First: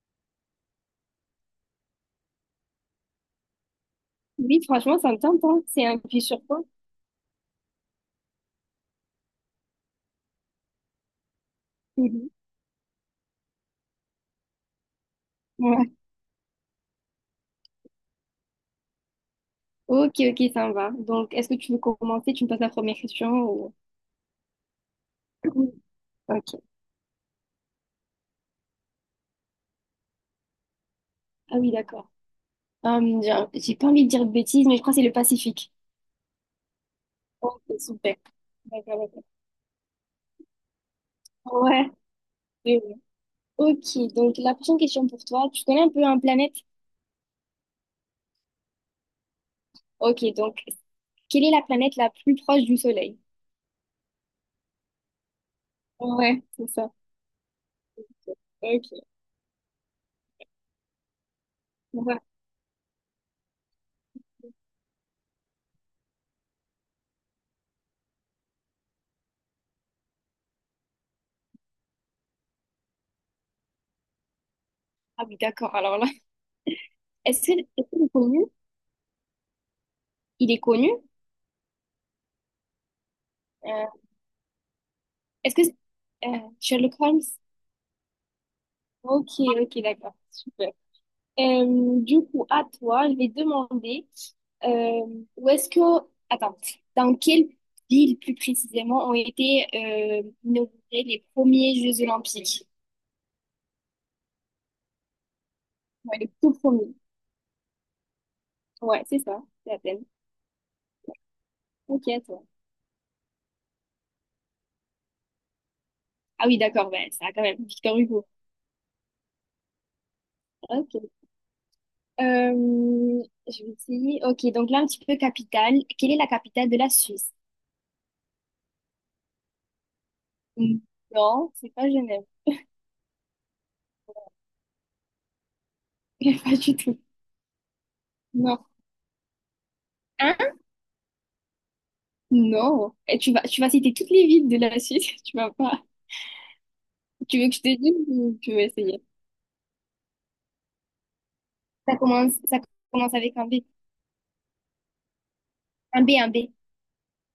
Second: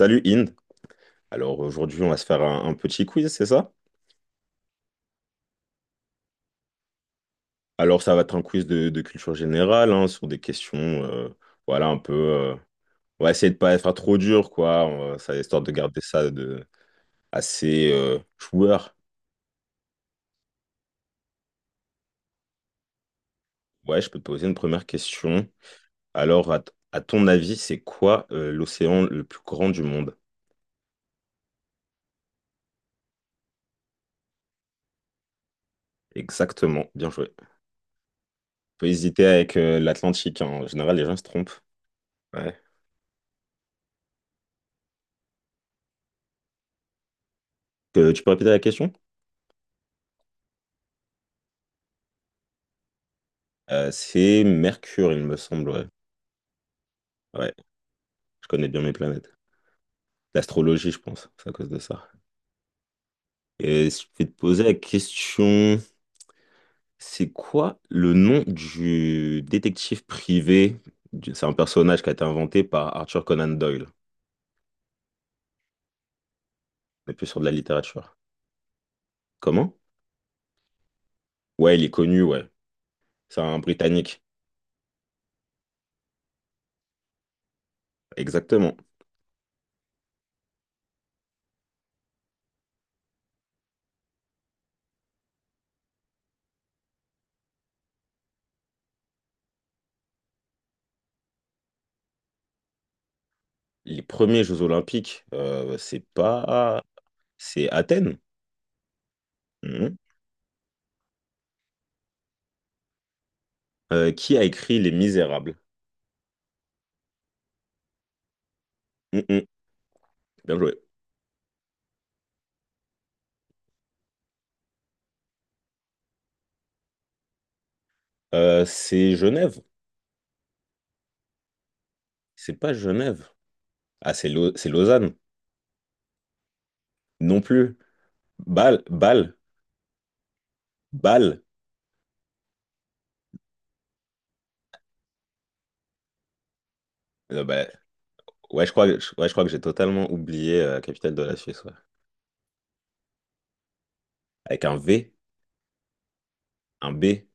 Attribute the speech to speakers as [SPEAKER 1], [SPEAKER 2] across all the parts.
[SPEAKER 1] Salut Inde. Alors aujourd'hui, on va se faire un petit quiz, c'est ça?
[SPEAKER 2] Oui, franchement, ça me tente, hein. C'est un puits sur quoi?
[SPEAKER 1] Alors ça va être un quiz de culture générale, hein, sur des questions, voilà, un peu.
[SPEAKER 2] Mhm.
[SPEAKER 1] On va essayer de pas être trop dur, quoi. Ça, histoire de
[SPEAKER 2] Ouais.
[SPEAKER 1] garder ça de assez joueur.
[SPEAKER 2] Ok, ok, ça me va. Donc, est-ce que tu veux commencer? Tu me poses la première question ou.
[SPEAKER 1] Ouais, je peux te poser une première question.
[SPEAKER 2] Mhm.
[SPEAKER 1] Alors, à,
[SPEAKER 2] Ok.
[SPEAKER 1] t- à ton avis, c'est quoi l'océan le plus grand du monde?
[SPEAKER 2] Ah oui, d'accord. J'ai pas envie de dire de bêtises, mais je crois que c'est le Pacifique.
[SPEAKER 1] Exactement. Bien joué.
[SPEAKER 2] Ok, super.
[SPEAKER 1] Faut
[SPEAKER 2] D'accord, d'accord.
[SPEAKER 1] hésiter avec l'Atlantique, hein. En général, les gens se trompent.
[SPEAKER 2] Ouais.
[SPEAKER 1] Ouais.
[SPEAKER 2] Oui, oui. Ok, donc la prochaine question pour toi. Tu connais un peu un planète?
[SPEAKER 1] Tu peux répéter la question?
[SPEAKER 2] Ok, donc, quelle est la planète la plus proche du Soleil?
[SPEAKER 1] C'est Mercure, il me semble. Ouais.
[SPEAKER 2] Ouais, c'est ça.
[SPEAKER 1] Ouais. Je connais bien
[SPEAKER 2] Ok.
[SPEAKER 1] mes planètes. L'astrologie, je pense, c'est à cause de ça.
[SPEAKER 2] Ouais.
[SPEAKER 1] Et je vais te poser la question, c'est quoi le nom du détective privé? C'est un personnage qui a été inventé par Arthur Conan Doyle.
[SPEAKER 2] Ah oui, d'accord. Alors là,
[SPEAKER 1] On est plus sur
[SPEAKER 2] est-ce
[SPEAKER 1] de la
[SPEAKER 2] que, est-ce que le
[SPEAKER 1] littérature.
[SPEAKER 2] connu,
[SPEAKER 1] Comment?
[SPEAKER 2] il est connu?
[SPEAKER 1] Ouais, il est connu, ouais. C'est un
[SPEAKER 2] Euh,
[SPEAKER 1] Britannique.
[SPEAKER 2] Est-ce que c'est- Sherlock Holmes?
[SPEAKER 1] Exactement.
[SPEAKER 2] Ok, ok, d'accord, super. Du coup, à toi, je vais demander où est-ce que. Attends, dans quelle ville plus précisément ont été inaugurés les premiers Jeux Olympiques?
[SPEAKER 1] Les premiers Jeux Olympiques, c'est
[SPEAKER 2] Ouais, les tout
[SPEAKER 1] pas...
[SPEAKER 2] premiers.
[SPEAKER 1] C'est Athènes.
[SPEAKER 2] Ouais, c'est ça, c'est
[SPEAKER 1] Mhm.
[SPEAKER 2] Athènes. Ok, à toi.
[SPEAKER 1] Qui a écrit Les Misérables?
[SPEAKER 2] Ah oui, d'accord, ben, ça a quand même, Victor Hugo.
[SPEAKER 1] Mhm. Bien joué.
[SPEAKER 2] Ok. Je vais essayer. Ok, donc là, un petit peu capitale. Quelle est la capitale de la Suisse?
[SPEAKER 1] C'est Genève.
[SPEAKER 2] Hmm. Non, c'est pas Genève.
[SPEAKER 1] C'est pas Genève. Ah, c'est Lausanne.
[SPEAKER 2] Pas du tout.
[SPEAKER 1] Non plus.
[SPEAKER 2] Non.
[SPEAKER 1] Bâle, Bâle,
[SPEAKER 2] Hein?
[SPEAKER 1] Bâle.
[SPEAKER 2] Non. Et tu vas citer toutes les villes de la Suisse. Tu vas pas. Tu
[SPEAKER 1] Euh,
[SPEAKER 2] veux que je
[SPEAKER 1] bah,
[SPEAKER 2] te dise ou tu veux
[SPEAKER 1] ouais, je crois,
[SPEAKER 2] essayer?
[SPEAKER 1] ouais, je crois que j'ai totalement oublié la capitale de la Suisse, ouais.
[SPEAKER 2] Ça commence avec un B.
[SPEAKER 1] Avec un V,
[SPEAKER 2] Un B, un B.
[SPEAKER 1] un B.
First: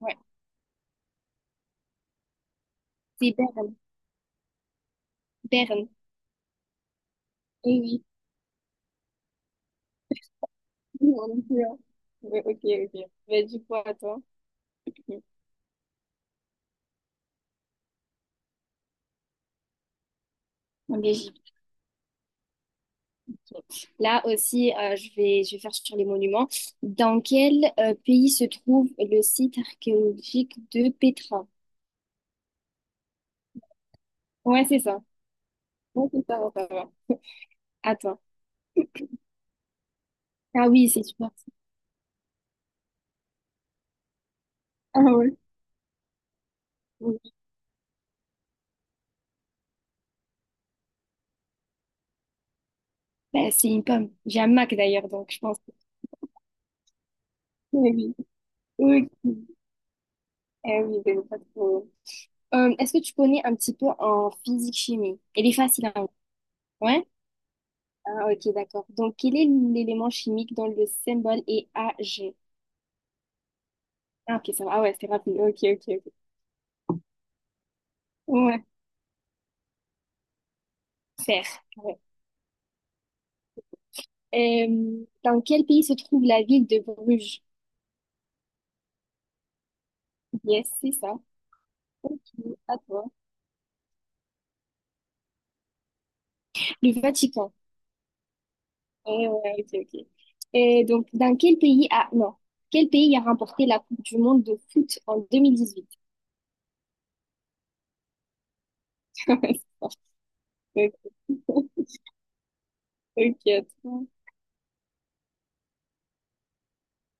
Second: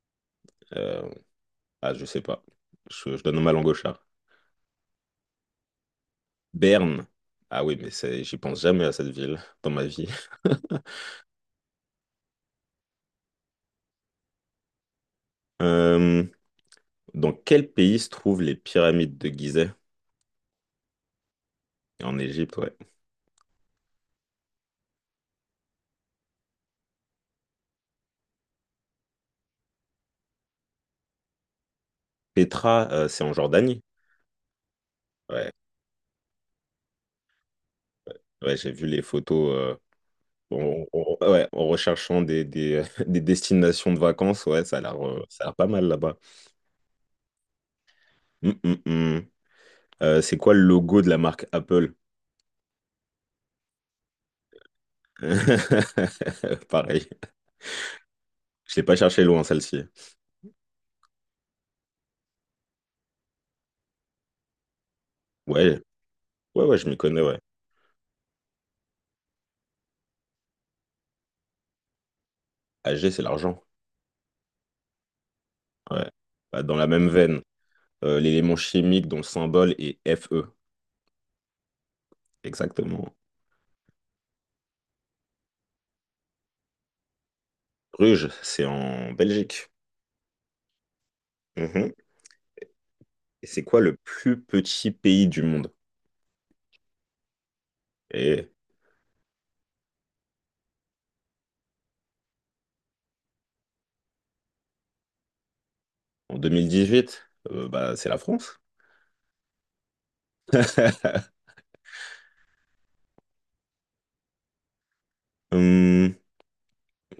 [SPEAKER 2] Ouais.
[SPEAKER 1] euh, ah, je sais pas. Je
[SPEAKER 2] C'est
[SPEAKER 1] donne ma langue au
[SPEAKER 2] Berne.
[SPEAKER 1] chat.
[SPEAKER 2] Berne.
[SPEAKER 1] Berne. Ah oui,
[SPEAKER 2] Eh
[SPEAKER 1] mais
[SPEAKER 2] oui.
[SPEAKER 1] c'est, j'y pense jamais à cette ville dans ma vie.
[SPEAKER 2] Oui, on est sûr. Ouais, ok, ok. Mais du coup, attends. Ok.
[SPEAKER 1] Euh, dans quel pays se trouvent les pyramides de Gizeh?
[SPEAKER 2] En Belgique.
[SPEAKER 1] En Égypte, ouais.
[SPEAKER 2] Ok. Là aussi, je vais faire sur les monuments. Dans quel pays se trouve le site archéologique de Petra?
[SPEAKER 1] Petra, c'est en Jordanie?
[SPEAKER 2] Ouais, c'est ça.
[SPEAKER 1] Ouais,
[SPEAKER 2] Ouais, c'est ça, ça va. Attends.
[SPEAKER 1] ouais, j'ai vu les photos. euh,
[SPEAKER 2] Ah
[SPEAKER 1] En,
[SPEAKER 2] oui, c'est
[SPEAKER 1] en-
[SPEAKER 2] super.
[SPEAKER 1] ouais, en recherchant des des destinations de vacances, ouais, ça a
[SPEAKER 2] Ah
[SPEAKER 1] l'air euh,
[SPEAKER 2] ouais.
[SPEAKER 1] ça a l'air pas mal là-bas. Hum, hum, hum. C'est quoi le logo de la marque Apple?
[SPEAKER 2] Bah, c'est une pomme. J'ai un Mac d'ailleurs, donc je pense.
[SPEAKER 1] Pareil.
[SPEAKER 2] Oui,
[SPEAKER 1] Je l'ai pas
[SPEAKER 2] oui.
[SPEAKER 1] cherché
[SPEAKER 2] Ok.
[SPEAKER 1] loin, celle-ci.
[SPEAKER 2] Eh oui, ben, pas trop. Est-ce que tu connais un petit peu en physique-chimie? Elle est
[SPEAKER 1] Ouais,
[SPEAKER 2] facile, hein.
[SPEAKER 1] ouais, ouais, je m'y
[SPEAKER 2] Ouais?
[SPEAKER 1] connais, ouais.
[SPEAKER 2] Ah, ok, d'accord. Donc, quel est l'élément chimique dont le symbole est Ag?
[SPEAKER 1] AG, c'est l'argent.
[SPEAKER 2] Ah, ok, ça va. Ah ouais, c'est rapide. Ok, ok,
[SPEAKER 1] Ouais.
[SPEAKER 2] ok.
[SPEAKER 1] Bah, dans la même veine, l'élément
[SPEAKER 2] Ouais,
[SPEAKER 1] chimique dont le symbole est Fe.
[SPEAKER 2] fer. Ouais.
[SPEAKER 1] Exactement.
[SPEAKER 2] Dans quel pays se trouve la ville de Bruges?
[SPEAKER 1] Bruges, c'est en Belgique.
[SPEAKER 2] Yes, c'est ça.
[SPEAKER 1] Mhm.
[SPEAKER 2] Ok, à toi.
[SPEAKER 1] Et c'est quoi le plus petit pays du monde?
[SPEAKER 2] Le Vatican.
[SPEAKER 1] Et
[SPEAKER 2] Ouais, ouais, ok, ok. Et donc, dans quel pays a. Non. Quel pays a remporté la Coupe du monde de foot en 2018.
[SPEAKER 1] en 2018, bah, c'est la France.
[SPEAKER 2] Ok, attends.
[SPEAKER 1] Hum,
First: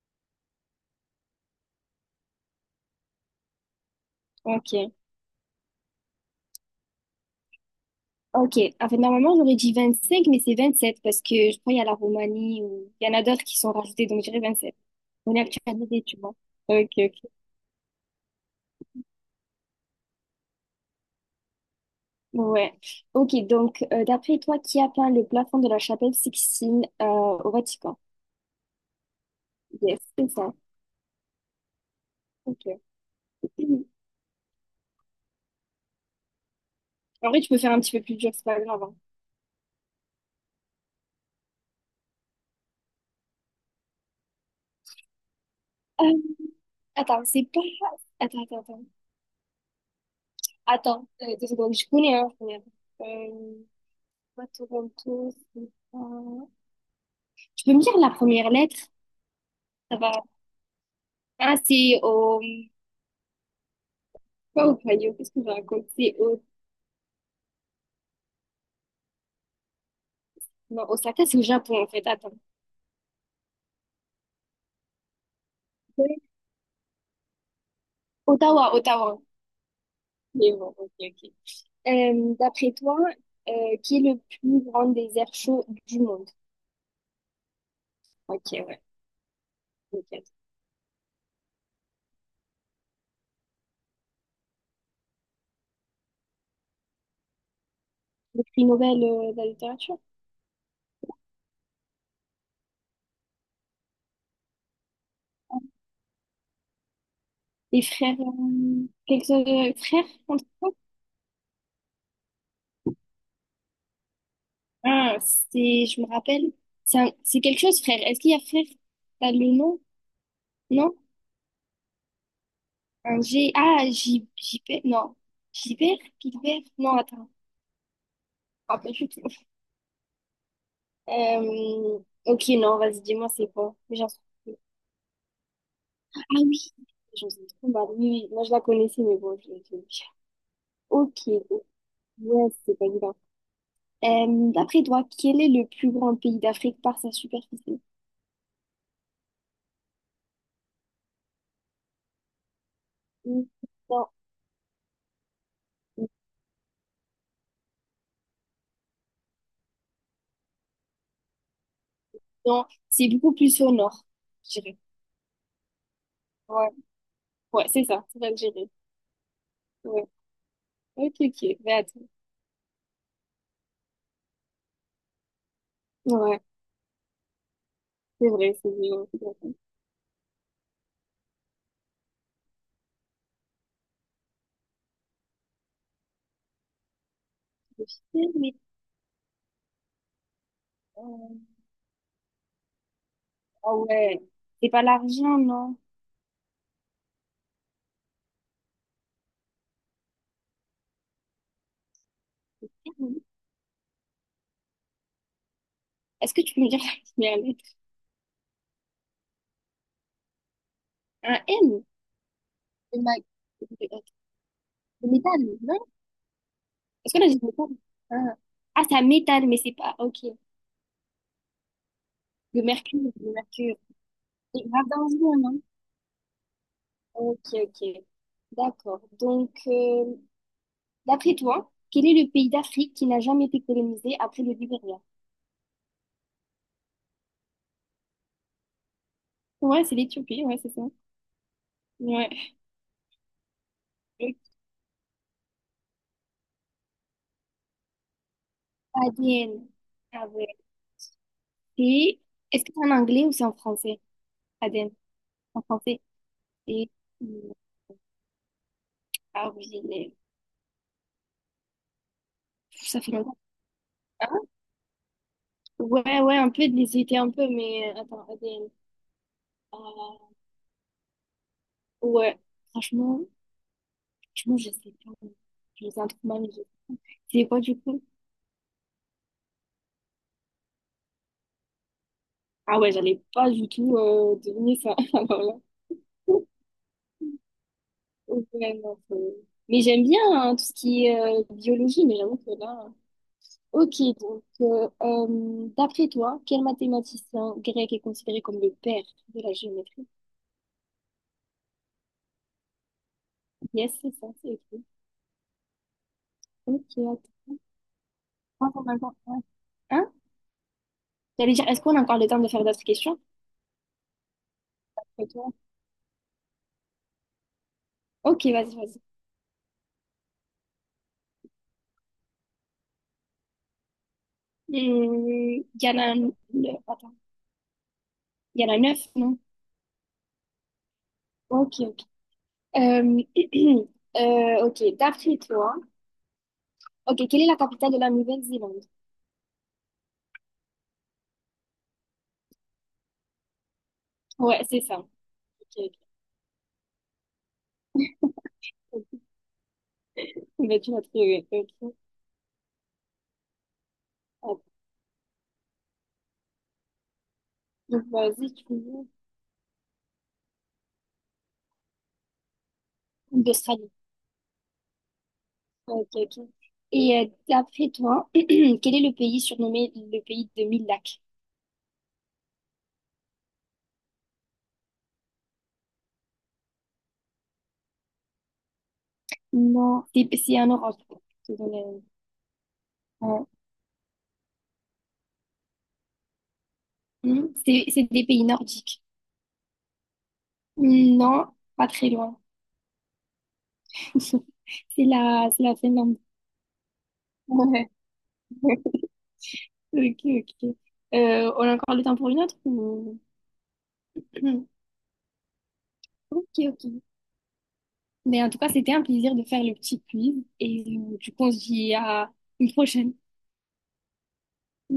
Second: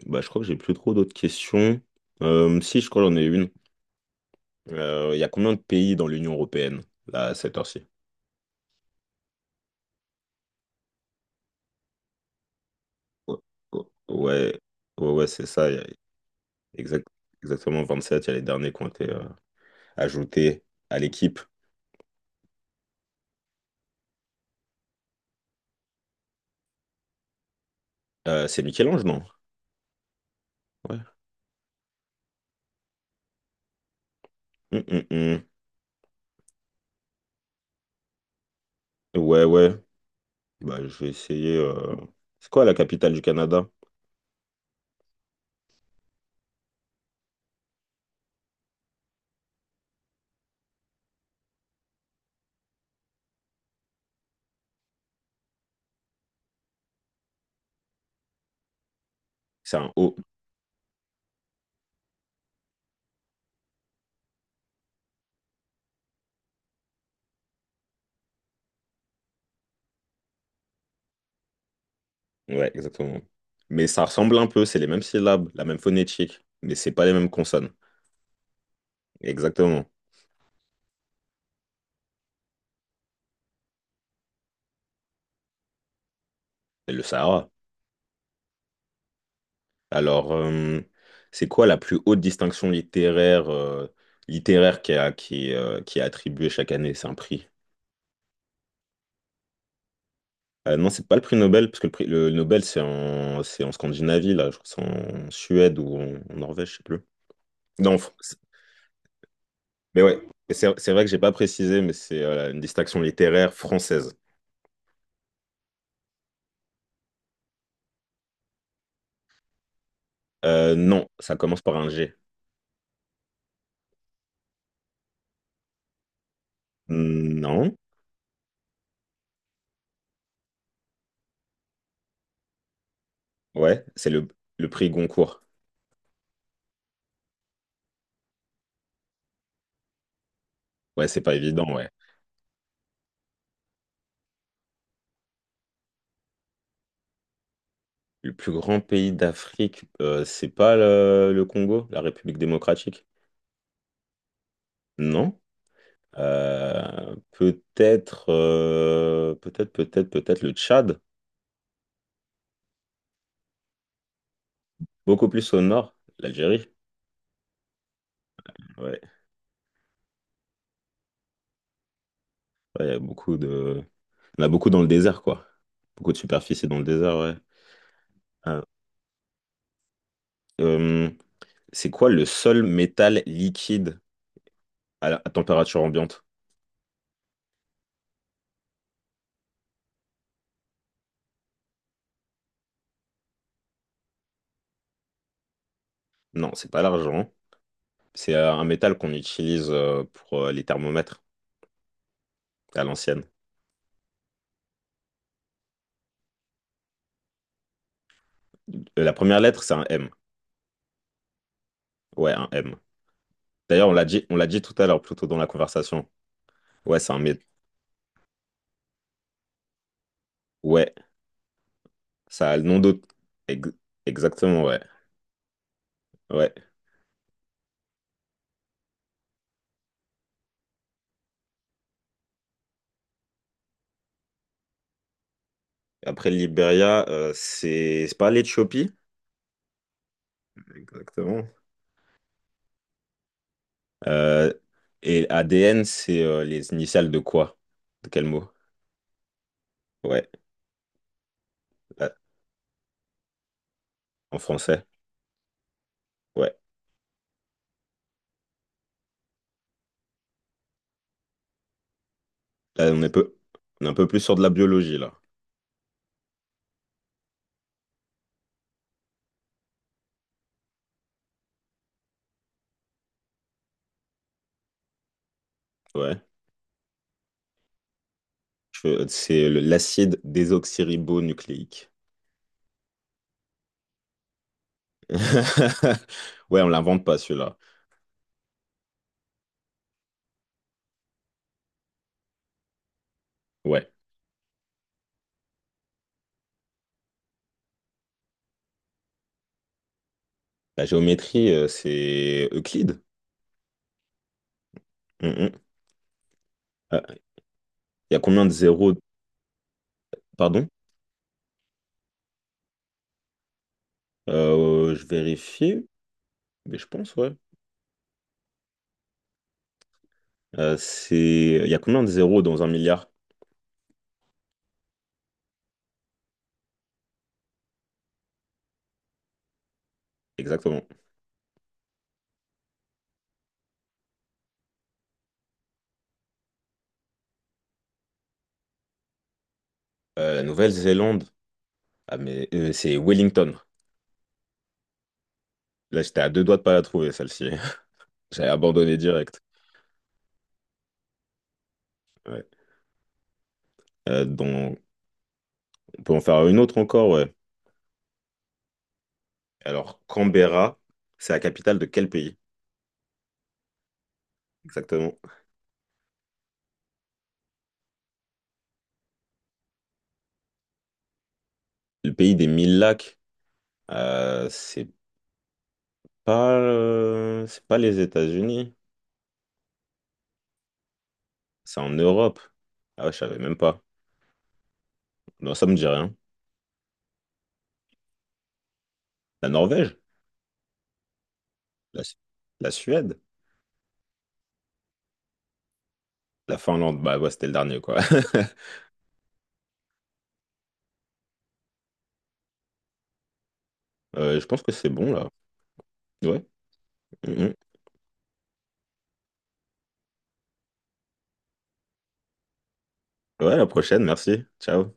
[SPEAKER 1] bah, je crois que j'ai plus trop d'autres questions. Si, je crois que j'en ai une.
[SPEAKER 2] Ok.
[SPEAKER 1] Il y a combien de pays dans l'Union européenne, là, à cette heure-ci?
[SPEAKER 2] Ok. En fait, normalement, j'aurais dit 25 mais c'est 27 parce que je crois qu'il y a la Roumanie ou il y en a
[SPEAKER 1] Ouais,
[SPEAKER 2] d'autres qui sont rajoutés, donc je dirais
[SPEAKER 1] ouais,
[SPEAKER 2] sept.
[SPEAKER 1] ouais, ouais,
[SPEAKER 2] On est
[SPEAKER 1] c'est ça. Il y a
[SPEAKER 2] actualisé, tu vois. Ok,
[SPEAKER 1] exact-
[SPEAKER 2] ok.
[SPEAKER 1] exactement 27. Il y a les derniers qui ont été ajoutés à l'équipe.
[SPEAKER 2] Ouais. Ok, donc, d'après toi, qui a peint le plafond de la chapelle Sixtine au Vatican?
[SPEAKER 1] C'est Michel-Ange, non?
[SPEAKER 2] Yes, c'est ça.
[SPEAKER 1] Ouais.
[SPEAKER 2] Ok.
[SPEAKER 1] Hum, hum, hum.
[SPEAKER 2] En vrai, tu peux faire un petit peu plus dur, c'est pas grave, hein.
[SPEAKER 1] Ouais, ouais. Bah, je vais essayer. C'est quoi la capitale du Canada?
[SPEAKER 2] Euh, attends, c'est pas. Attends, attends, attends. Attends, 2 secondes, je connais un. Je connais un. Pas Toronto, c'est pas. Tu peux me dire la première lettre?
[SPEAKER 1] C'est un
[SPEAKER 2] Ça va.
[SPEAKER 1] O.
[SPEAKER 2] Ah, c'est au. Pas au Ohio, qu'est-ce que je raconte? C'est au. Non, Osaka, c'est au Japon, en fait. Attends.
[SPEAKER 1] Ouais, exactement. Mais ça ressemble un peu. C'est les mêmes syllabes, la même
[SPEAKER 2] Ouais.
[SPEAKER 1] phonétique, mais c'est pas les mêmes consonnes.
[SPEAKER 2] Ottawa, Ottawa.
[SPEAKER 1] Exactement.
[SPEAKER 2] Mais bon, ok, ok. D'après toi, qui est le plus grand désert chaud du monde?
[SPEAKER 1] C'est le Sahara.
[SPEAKER 2] Ok, ouais. Ok.
[SPEAKER 1] Alors, c'est quoi la plus haute distinction littéraire qui est attribuée chaque année? C'est un prix.
[SPEAKER 2] Le prix Nobel de la littérature?
[SPEAKER 1] Non, c'est pas le prix Nobel, parce que le prix le Nobel, c'est en Scandinavie, là. Je crois que c'est en Suède ou en Norvège, je sais plus.
[SPEAKER 2] Les
[SPEAKER 1] Non, en
[SPEAKER 2] frères,
[SPEAKER 1] France.
[SPEAKER 2] quelque chose,
[SPEAKER 1] Mais
[SPEAKER 2] frère,
[SPEAKER 1] ouais,
[SPEAKER 2] on dit
[SPEAKER 1] c'est
[SPEAKER 2] ça.
[SPEAKER 1] c'est vrai que j'ai pas précisé, mais c'est une distinction littéraire française.
[SPEAKER 2] Ah, c'est, je me rappelle, c'est quelque chose, frère. Est-ce qu'il y a frère? T'as le nom?
[SPEAKER 1] Euh,
[SPEAKER 2] Non?
[SPEAKER 1] non, ça commence par un G.
[SPEAKER 2] Un G, ah, J, J, non. Gilbert, Gilbert, non, attends,
[SPEAKER 1] Non,
[SPEAKER 2] je me rappelle plus trop. Euh, ok, non, vas-y, dis-moi, c'est bon.
[SPEAKER 1] ouais,
[SPEAKER 2] Mais
[SPEAKER 1] c'est
[SPEAKER 2] j'en sais
[SPEAKER 1] le,
[SPEAKER 2] plus.
[SPEAKER 1] le prix Goncourt.
[SPEAKER 2] Ah oui, j'en sais trop mal. Oui, oui, moi je la connaissais, mais bon, je l'ai je.
[SPEAKER 1] Ouais, c'est
[SPEAKER 2] Ok,
[SPEAKER 1] pas évident, ouais.
[SPEAKER 2] yes, c'est pas grave. D'après toi, quel est le plus grand pays d'Afrique par sa superficie?
[SPEAKER 1] Le plus grand pays d'Afrique, c'est pas le Congo, la République démocratique?
[SPEAKER 2] Hmm, Non.
[SPEAKER 1] Non. Peut-être, peut-être, peut-être, peut-être le Tchad,
[SPEAKER 2] Non, c'est beaucoup plus au nord, je dirais.
[SPEAKER 1] beaucoup plus au nord, l'Algérie.
[SPEAKER 2] Ouais, ouais, c'est ça, c'est l'Algérie.
[SPEAKER 1] Ouais,
[SPEAKER 2] Ouais. Ok, ok, mais attends.
[SPEAKER 1] ouais, il y a beaucoup de... On a beaucoup dans le désert, quoi. Beaucoup de
[SPEAKER 2] Ouais,
[SPEAKER 1] superficie dans le désert, ouais.
[SPEAKER 2] c'est vrai,
[SPEAKER 1] Ah,
[SPEAKER 2] c'est vrai. Ouais, c'est vrai.
[SPEAKER 1] euh, c'est quoi le seul métal liquide à température ambiante?
[SPEAKER 2] Je sais. Mais, euh, ah ouais, c'est pas l'argent, non.
[SPEAKER 1] Non, c'est pas l'argent. C'est un métal qu'on utilise pour les thermomètres, à l'ancienne.
[SPEAKER 2] Est-ce que tu peux me dire la première lettre?
[SPEAKER 1] La première lettre, c'est un M.
[SPEAKER 2] Un M?
[SPEAKER 1] Ouais, un M.
[SPEAKER 2] Le mag-
[SPEAKER 1] D'ailleurs, on l'a dit tout à l'heure,
[SPEAKER 2] le
[SPEAKER 1] plutôt dans la
[SPEAKER 2] métal, non?
[SPEAKER 1] conversation. Ouais,
[SPEAKER 2] Est-ce qu'on a dit métal? Ah, Ah, c'est un métal, mais c'est pas, ok.
[SPEAKER 1] Ouais, ça a
[SPEAKER 2] Le
[SPEAKER 1] le nom
[SPEAKER 2] mercure,
[SPEAKER 1] d'autre.
[SPEAKER 2] le
[SPEAKER 1] Ex-
[SPEAKER 2] mercure.
[SPEAKER 1] Exactement,
[SPEAKER 2] C'est
[SPEAKER 1] ouais.
[SPEAKER 2] grave dangereux, non?
[SPEAKER 1] Ouais.
[SPEAKER 2] Ok, ok. D'accord. Donc, d'après toi, quel est le pays d'Afrique qui n'a jamais été colonisé après le Libéria?
[SPEAKER 1] Après, le Liberia, c'est pas l'Éthiopie.
[SPEAKER 2] Ouais, c'est l'Éthiopie, ouais, c'est ça.
[SPEAKER 1] Exactement.
[SPEAKER 2] Ouais. Le
[SPEAKER 1] Euh, et ADN, c'est les initiales de quoi? De quel mot?
[SPEAKER 2] ADN. Ah
[SPEAKER 1] Ouais,
[SPEAKER 2] ouais.
[SPEAKER 1] là,
[SPEAKER 2] Et est-ce que c'est en anglais ou c'est en français?
[SPEAKER 1] en français.
[SPEAKER 2] ADN. En français.
[SPEAKER 1] Ouais.
[SPEAKER 2] Et euh, ah oui,
[SPEAKER 1] Là,
[SPEAKER 2] ça fait longtemps.
[SPEAKER 1] on est un peu plus
[SPEAKER 2] Hein.
[SPEAKER 1] sur de la biologie, là.
[SPEAKER 2] Ouais, ouais, un peu, j'hésitais un peu, mais attends, ADN. Euh, ouais, Franchement, franchement, je sais pas. Je faisais un
[SPEAKER 1] Ouais.
[SPEAKER 2] truc mal. C'est quoi du coup?
[SPEAKER 1] C'est l'acide désoxyribonucléique.
[SPEAKER 2] Ah ouais, j'allais pas du tout deviner ça. Alors là.
[SPEAKER 1] Ouais, on l'invente pas celui-là.
[SPEAKER 2] Ouais, non, mais j'aime bien, hein, tout ce qui est biologie, mais j'avoue que là.
[SPEAKER 1] Ouais.
[SPEAKER 2] Ok, donc, d'après toi, quel mathématicien grec est considéré comme le père de la géométrie?
[SPEAKER 1] La géométrie, c'est Euclide.
[SPEAKER 2] Yes, c'est ça, c'est écrit.
[SPEAKER 1] Mmh, mmh.
[SPEAKER 2] Ok,
[SPEAKER 1] Ah,
[SPEAKER 2] attends,
[SPEAKER 1] il y a combien de zéros?
[SPEAKER 2] ouais. Hein?
[SPEAKER 1] Pardon?
[SPEAKER 2] J'allais dire, est-ce qu'on a encore le temps de faire d'autres questions?
[SPEAKER 1] Je
[SPEAKER 2] Après toi.
[SPEAKER 1] vérifie, mais je pense, ouais.
[SPEAKER 2] Ok, vas-y, vas-y.
[SPEAKER 1] Il y a combien de zéros dans un milliard?
[SPEAKER 2] Il y en a, attends, il y en a neuf, non?
[SPEAKER 1] Exactement.
[SPEAKER 2] Ok, ok. Euh, ok, d'après toi, ok, quelle est la capitale de la Nouvelle-Zélande?
[SPEAKER 1] La Nouvelle-Zélande. Ah, mais c'est Wellington.
[SPEAKER 2] Ouais, c'est ça. Ok.
[SPEAKER 1] Là,
[SPEAKER 2] Ok.
[SPEAKER 1] j'étais à deux doigts de pas la trouver, celle-ci. J'avais abandonné direct.
[SPEAKER 2] Mais tu l'as trouvé. Ok.
[SPEAKER 1] Ouais. Euh,
[SPEAKER 2] Ah,
[SPEAKER 1] donc, on peut en faire une autre encore, ouais.
[SPEAKER 2] donc, vas-y, tu veux.
[SPEAKER 1] Alors, Canberra, c'est la capitale de quel pays?
[SPEAKER 2] D'Australie.
[SPEAKER 1] Exactement.
[SPEAKER 2] Ok, ok. Et d'après toi, quel est le pays surnommé le pays de mille lacs?
[SPEAKER 1] Le pays des mille lacs. Euh, c'est c'est pas les États-Unis,
[SPEAKER 2] Non, c'est en Europe. Je te
[SPEAKER 1] c'est en
[SPEAKER 2] donne
[SPEAKER 1] Europe. Ah ouais, je savais
[SPEAKER 2] ouais.
[SPEAKER 1] même pas. Non, ça me dit rien.
[SPEAKER 2] C'est des pays nordiques.
[SPEAKER 1] La Norvège,
[SPEAKER 2] Non, pas
[SPEAKER 1] la,
[SPEAKER 2] très
[SPEAKER 1] Su-
[SPEAKER 2] loin.
[SPEAKER 1] la Suède,
[SPEAKER 2] C'est la Finlande.
[SPEAKER 1] la Finlande. Bah ouais, c'était le dernier
[SPEAKER 2] Ouais.
[SPEAKER 1] quoi.
[SPEAKER 2] Ok, ok. On a encore le temps pour une autre?
[SPEAKER 1] Je pense que c'est bon là. Ouais.
[SPEAKER 2] Ok, ok.
[SPEAKER 1] Mhm.
[SPEAKER 2] Mais en tout cas, c'était un plaisir de faire le petit quiz et du coup, on se dit à une prochaine.
[SPEAKER 1] Ouais, à la prochaine, merci. Ciao.